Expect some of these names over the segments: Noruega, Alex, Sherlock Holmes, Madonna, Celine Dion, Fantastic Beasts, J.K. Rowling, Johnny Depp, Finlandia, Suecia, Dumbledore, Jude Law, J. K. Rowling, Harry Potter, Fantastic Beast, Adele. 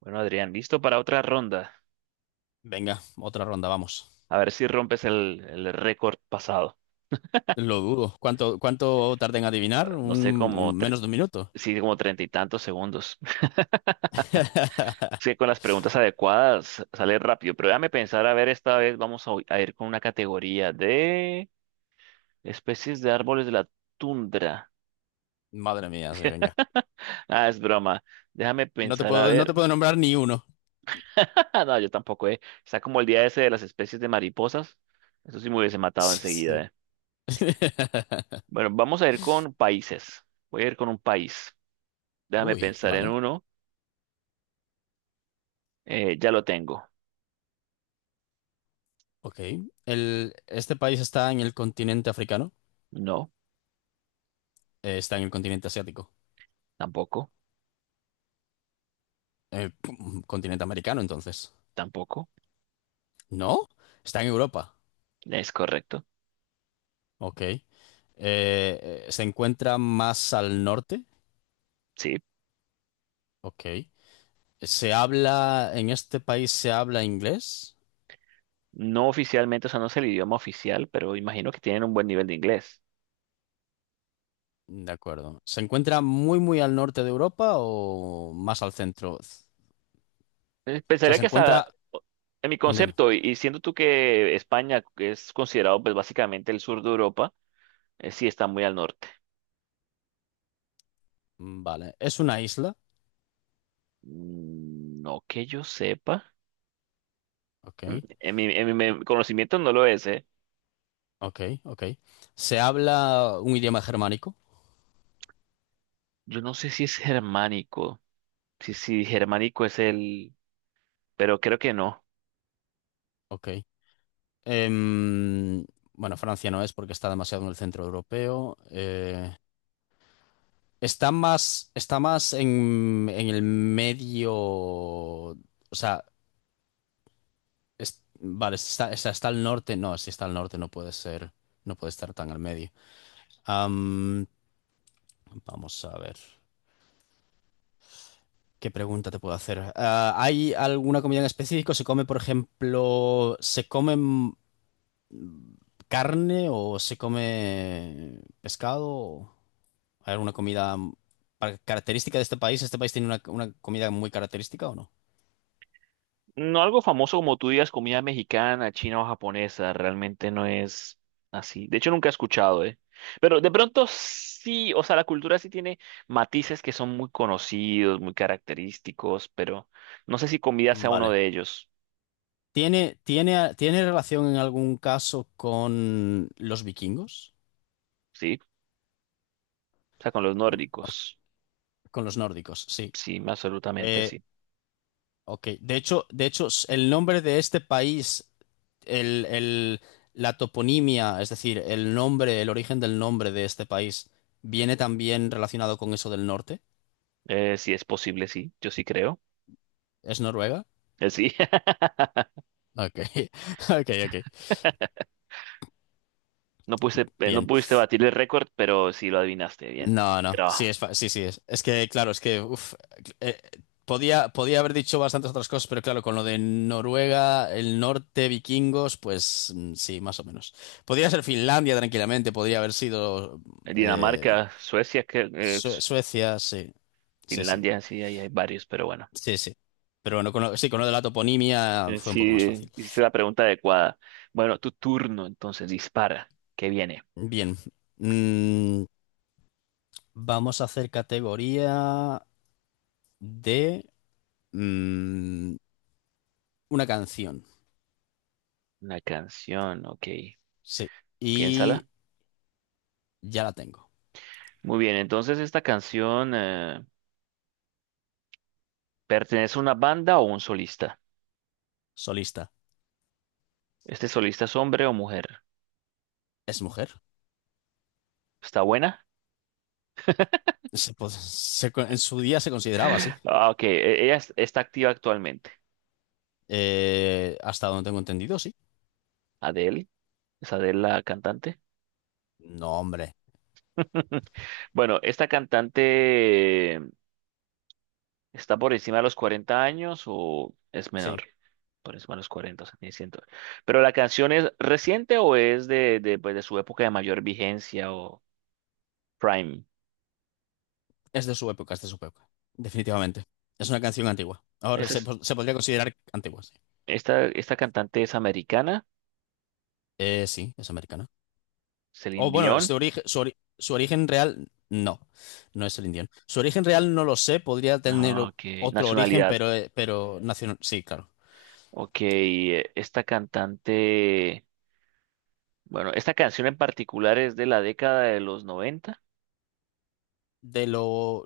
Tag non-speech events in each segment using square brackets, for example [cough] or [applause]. Bueno, Adrián, listo para otra ronda. Venga, otra ronda, vamos. A ver si rompes el récord pasado. Lo dudo. ¿Cuánto tarda en adivinar? No sé, como, tre- Menos de un minuto. Sí, como treinta y tantos segundos. [laughs] [laughs] Sí, con las preguntas adecuadas sale rápido, pero déjame pensar, a ver, esta vez vamos a ir con una categoría de especies de árboles de la tundra. Madre mía, sí, venga. [laughs] Ah, es broma. Déjame pensar, a No ver. te puedo nombrar ni uno. [laughs] No, yo tampoco, eh. Está como el día ese de las especies de mariposas. Eso sí me hubiese matado Sí, enseguida, sí. eh. [laughs] Bueno, vamos a ir con países. Voy a ir con un país. Déjame Uy, pensar en vale. uno. Ya lo tengo. Ok. Este país está en el continente africano. No, Está en el continente asiático. tampoco, Pum, continente americano, entonces. tampoco. ¿No? Está en Europa. Es correcto. Ok. Se encuentra más al norte. Sí. Ok. ¿Se habla, en este país se habla inglés? No oficialmente, o sea, no es el idioma oficial, pero imagino que tienen un buen nivel de inglés. De acuerdo. ¿Se encuentra muy al norte de Europa o más al centro? O sea, Pensaría se que hasta encuentra… o- en mi dime. concepto, y siendo tú que España es considerado pues básicamente el sur de Europa, sí está muy al norte. Vale. ¿Es una isla? Mm, no que yo sepa. Ok, En mi, en mi conocimiento no lo es, ¿eh? ok, ok. ¿Se habla un idioma germánico? Yo no sé si es germánico. Si germánico es el, pero creo que no. Ok. Em, bueno, Francia no es porque está demasiado en el centro europeo. Está más, está más en el medio… O sea, vale, si está, está, está al norte. No, si está al norte no puede ser, no puede estar tan al medio. Vamos a ver. ¿Qué pregunta te puedo hacer? Ah, ¿hay alguna comida en específico? ¿Se come, por ejemplo, se come carne o se come pescado? ¿Hay alguna comida característica de este país? ¿Este país tiene una comida muy característica o no? No algo famoso como tú digas, comida mexicana, china o japonesa, realmente no es así. De hecho, nunca he escuchado, ¿eh? Pero de pronto sí, o sea, la cultura sí tiene matices que son muy conocidos, muy característicos, pero no sé si comida sea uno Vale. de ellos, ¿Tiene relación en algún caso con los vikingos? ¿sí? O sea, con los ¿O nórdicos, con los nórdicos? Sí. sí, absolutamente Eh, sí. Ok, el nombre de este país, el, el- la toponimia, es decir, el nombre, el origen del nombre de este país, viene también relacionado con eso del norte. Sí es posible, sí, yo sí creo. ¿Es Noruega? Sí, [laughs] Ok, [laughs] ok, ok. no pudiste, no Bien. pudiste batir el récord, pero sí lo adivinaste bien. No, Buen no, sí, trabajo. Sí, sí, es que, claro, es que, uf, eh, podía, podía haber dicho bastantes otras cosas, pero claro, con lo de Noruega, el norte, vikingos, pues sí, más o menos. Podría ser Finlandia tranquilamente, podría haber sido… eh, Dinamarca, Suecia, que, Suecia, sí, sí, sí, Finlandia, sí, ahí hay varios, pero bueno. sí, sí. Pero bueno, con lo, sí, con lo de la toponimia fue un poco más Sí, fácil. hiciste la pregunta adecuada. Bueno, tu turno, entonces, dispara. ¿Qué viene? Bien, mm, vamos a hacer categoría de mm, una canción, Una canción, ok. sí. Y Piénsala. ya la tengo. Muy bien, entonces, ¿esta canción pertenece a una banda o un solista? Solista. ¿Este solista es hombre o mujer? ¿Es mujer? ¿Está buena? Se po- se co- En su día se consideraba así. [laughs] Ah, ok. Ella está activa actualmente. Hasta donde tengo entendido, sí. ¿Adele? ¿Es Adele la cantante? No, hombre. [laughs] Bueno, esta cantante, ¿está por encima de los 40 años o es menor? Sí. Por encima de los 40, o sea, tiene 100. Pero la canción es reciente o es de, pues, de su época de mayor vigencia o prime. Es de su época. Definitivamente. Es una canción antigua. Esta, es- Se podría considerar antigua, sí. Esta, esta cantante es americana. Sí, es americana. O Celine bueno, Dion. Su origen real, no, no es el indiano. Su origen real no lo sé, Ah, ok, otro origen, nacionalidad. Pero nacional, sí, claro. Ok, esta cantante, bueno, esta canción en particular es de la década de los 90,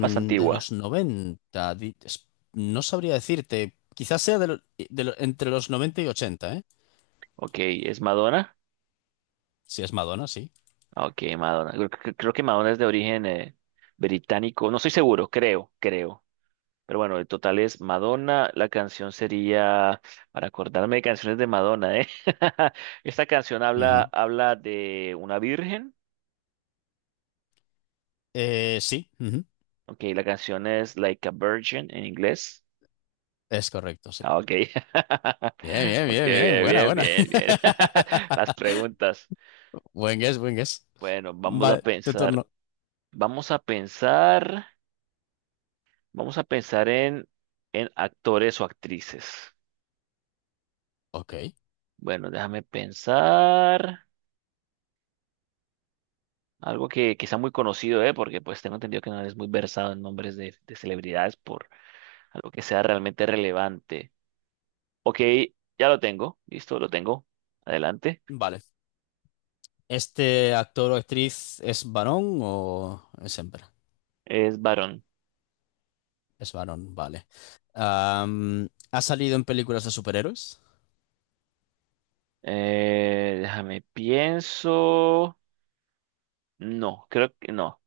más De antigua. los 90. No sabría decirte, quizás sea entre los 90 y 80, ¿eh? Ok, es Madonna. Si es Madonna, sí. Ok, Madonna. Creo que Madonna es de origen británico. No estoy seguro, creo, creo. Pero bueno, el total es Madonna. La canción sería, para acordarme de canciones de Madonna, ¿eh? [laughs] Esta canción habla, Ujú. habla de una virgen. Sí, ujú. Ok, la canción es Like a Virgin en inglés. Es correcto, sí. Ah, ok. [laughs] Bien, bien, Ok, bien, bien, bien, buena, bien, buena. bien, bien. [laughs] Las [laughs] preguntas. Buen guess, buen guess. Bueno, vamos a Vale, tu pensar. turno. Vamos a pensar. Vamos a pensar en actores o actrices. Ok. Bueno, déjame pensar. Algo que sea muy conocido, ¿eh? Porque pues tengo entendido que no eres muy versado en nombres de celebridades por algo que sea realmente relevante. Ok, ya lo tengo. Listo, lo tengo. Adelante. Vale. ¿Este actor o actriz es varón o es hembra? Es varón. Es varón, vale. ¿Ha salido en películas de superhéroes? Déjame pienso. No, creo que no.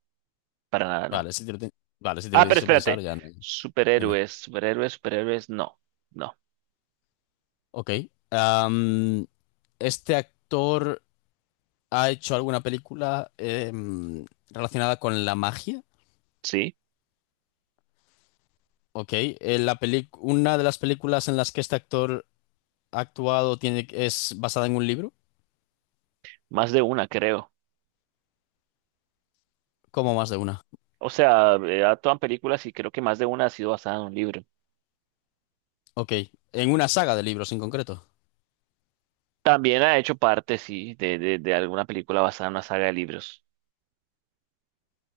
Para nada, no. Vale, si te lo, ti- vale, si te lo Ah, pero tienes que pensar, espérate. ya. Dime. Superhéroes, superhéroes, superhéroes. No, no. Ok. Am, ¿Este actor ha hecho alguna película relacionada con la magia? Sí, Ok. ¿Una de las películas en las que este actor ha actuado tiene, es basada en un libro? más de una, creo. ¿Como más de una? O sea, actúan películas y creo que más de una ha sido basada en un libro. Ok. ¿En una saga de libros en concreto? También ha hecho parte, sí, de alguna película basada en una saga de libros.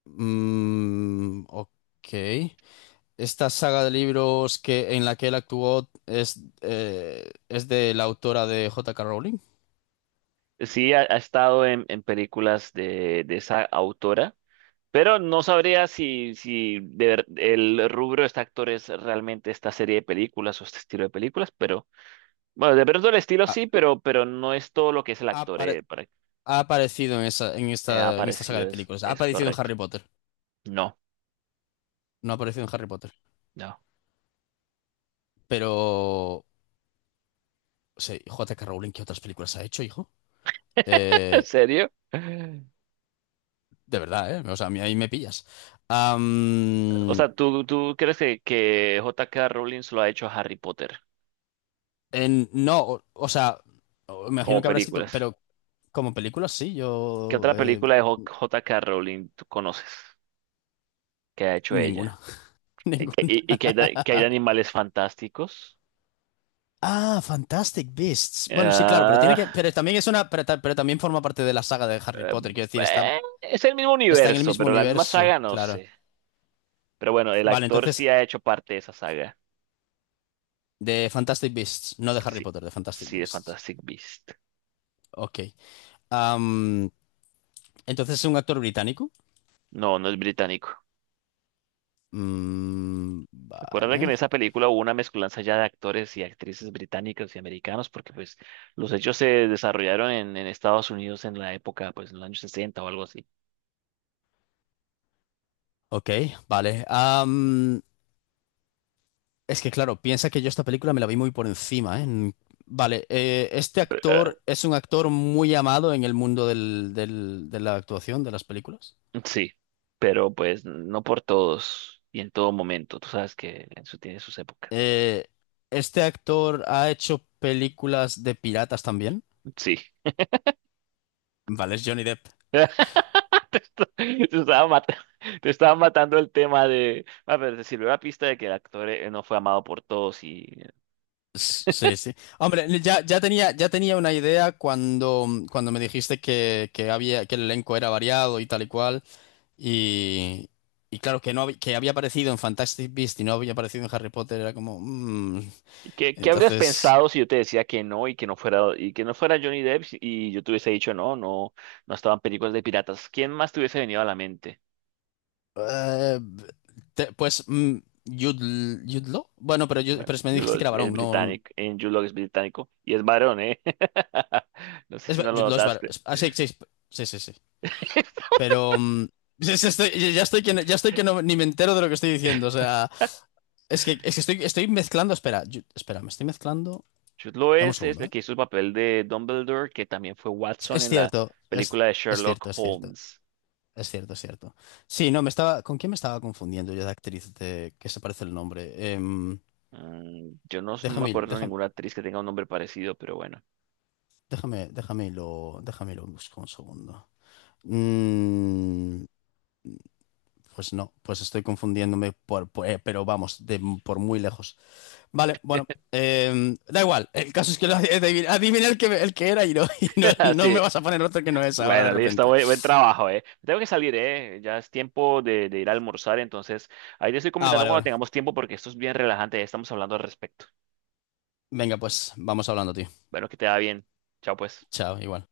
Ok. Esta saga de libros que, en la que él actuó es de la autora de J. K. Rowling. Sí, ha, ha estado en películas de esa autora, pero no sabría si, si el rubro de este actor es realmente esta serie de películas o este estilo de películas, pero bueno, de pronto el estilo Ha, sí, pero no es todo lo que es el ha actor apare- ha aparecido en ha esta saga de aparecido, películas. Ha es aparecido en correcto. Harry Potter. No, No ha aparecido en Harry Potter. no. Pero, sí, J. K. Rowling, ¿qué otras películas ha hecho, hijo? [laughs] ¿En Eh, serio? de verdad, ¿eh? O sea, a mí ahí me pillas. O Am, sea, ¿tú, tú crees que J.K. Rowling solo ha hecho Harry Potter no, o sea, imagino como que habrá escrito, películas? pero como películas sí, ¿Qué yo… otra película de J.K. Rowling tú conoces que ha hecho Ninguna. ella? [laughs] Ningún- Y que hay, que hay de animales fantásticos. Ah, Fantastic Beasts. Bueno, sí, claro, pero tiene que. Ah, Pero también es una. Pero también forma parte de la saga de Harry eh, Potter. Quiero decir, es el mismo está en el universo, mismo pero la misma universo. saga no Claro. sé. Pero bueno, el Vale, actor entonces, sí ha hecho parte de esa saga. de Fantastic Beasts, no de Harry Sí, Potter, de Fantastic sí, de Beasts. Fantastic Beast. Ok. Am, entonces es un actor británico. No, no es británico. Recuerda que en Vale. esa película hubo una mezcolanza ya de actores y actrices británicos y americanos, porque pues los hechos se desarrollaron en Estados Unidos en la época, pues en los años 60 o algo así. Ok, vale. Es que claro, piensa que yo esta película me la vi muy por encima, ¿eh? Vale, este Pero, actor es un actor muy amado en el mundo de la actuación, de las películas. sí, pero pues no por todos y en todo momento. Tú sabes que eso tiene sus épocas. Eh, este actor ha hecho películas de piratas también. Sí. Vale, es Johnny Depp. [laughs] Te, est- te estaba matando, te estaba matando el tema de... A ver, te sirvió la pista de que el actor no fue amado por todos y Sí, sí. Hombre, ya tenía una idea cuando, cuando me dijiste que había, que el elenco era variado y tal y cual. Y, y claro, que no hab- que había aparecido en Fantastic Beasts y no había aparecido en Harry Potter, era como. Mm. ¿qué, qué habrías Entonces, pensado si yo te decía que no y que no fuera y que no fuera Johnny Depp y yo te hubiese dicho no, no, no estaban películas de piratas? ¿Quién más te hubiese venido a la mente? eh, pues mm, Jude Law. Bueno, pero, Bueno, pero me Jude Law dijiste que era es varón, no. británico, en Jude Law es británico y es varón, ¿eh? [laughs] No sé si no lo Jude Law es varón. notaste. Ah, sí, sí, sí, sí, sí. [laughs] Pero [laughs] ya estoy, ya estoy que, ya estoy que ni me entero de lo que estoy diciendo. O sea, es que estoy, estoy mezclando. Espera, me estoy mezclando. Jude Law Dame un es segundo, el ¿eh? que hizo el papel de Dumbledore, que también fue Watson Es en la cierto, es, película de es Sherlock cierto, es cierto. Holmes. Es cierto, es cierto. Sí, no, me estaba. ¿Con quién me estaba confundiendo yo de actriz de que se parece el nombre? Em, Mm, yo no, no me déjame, acuerdo de déjame. ninguna actriz que tenga un nombre parecido, pero bueno. Déjame déjame lo busco un segundo. Mm, pues no, pues estoy confundiéndome pero vamos, por muy lejos. Vale, bueno, da igual. El caso es que lo adiviné, adiviné el que era y, no, [laughs] y no, no me [laughs] vas a poner otro que no es ahora de Bueno, listo, repente. buen, buen trabajo, eh. Tengo que salir, eh. Ya es tiempo de ir a almorzar, entonces ahí te estoy Ah, comentando vale, cuando vale. tengamos tiempo porque esto es bien relajante, ya estamos hablando al respecto. Venga, pues vamos hablando, tío. Bueno, que te va bien. Chao, pues. Chao, igual.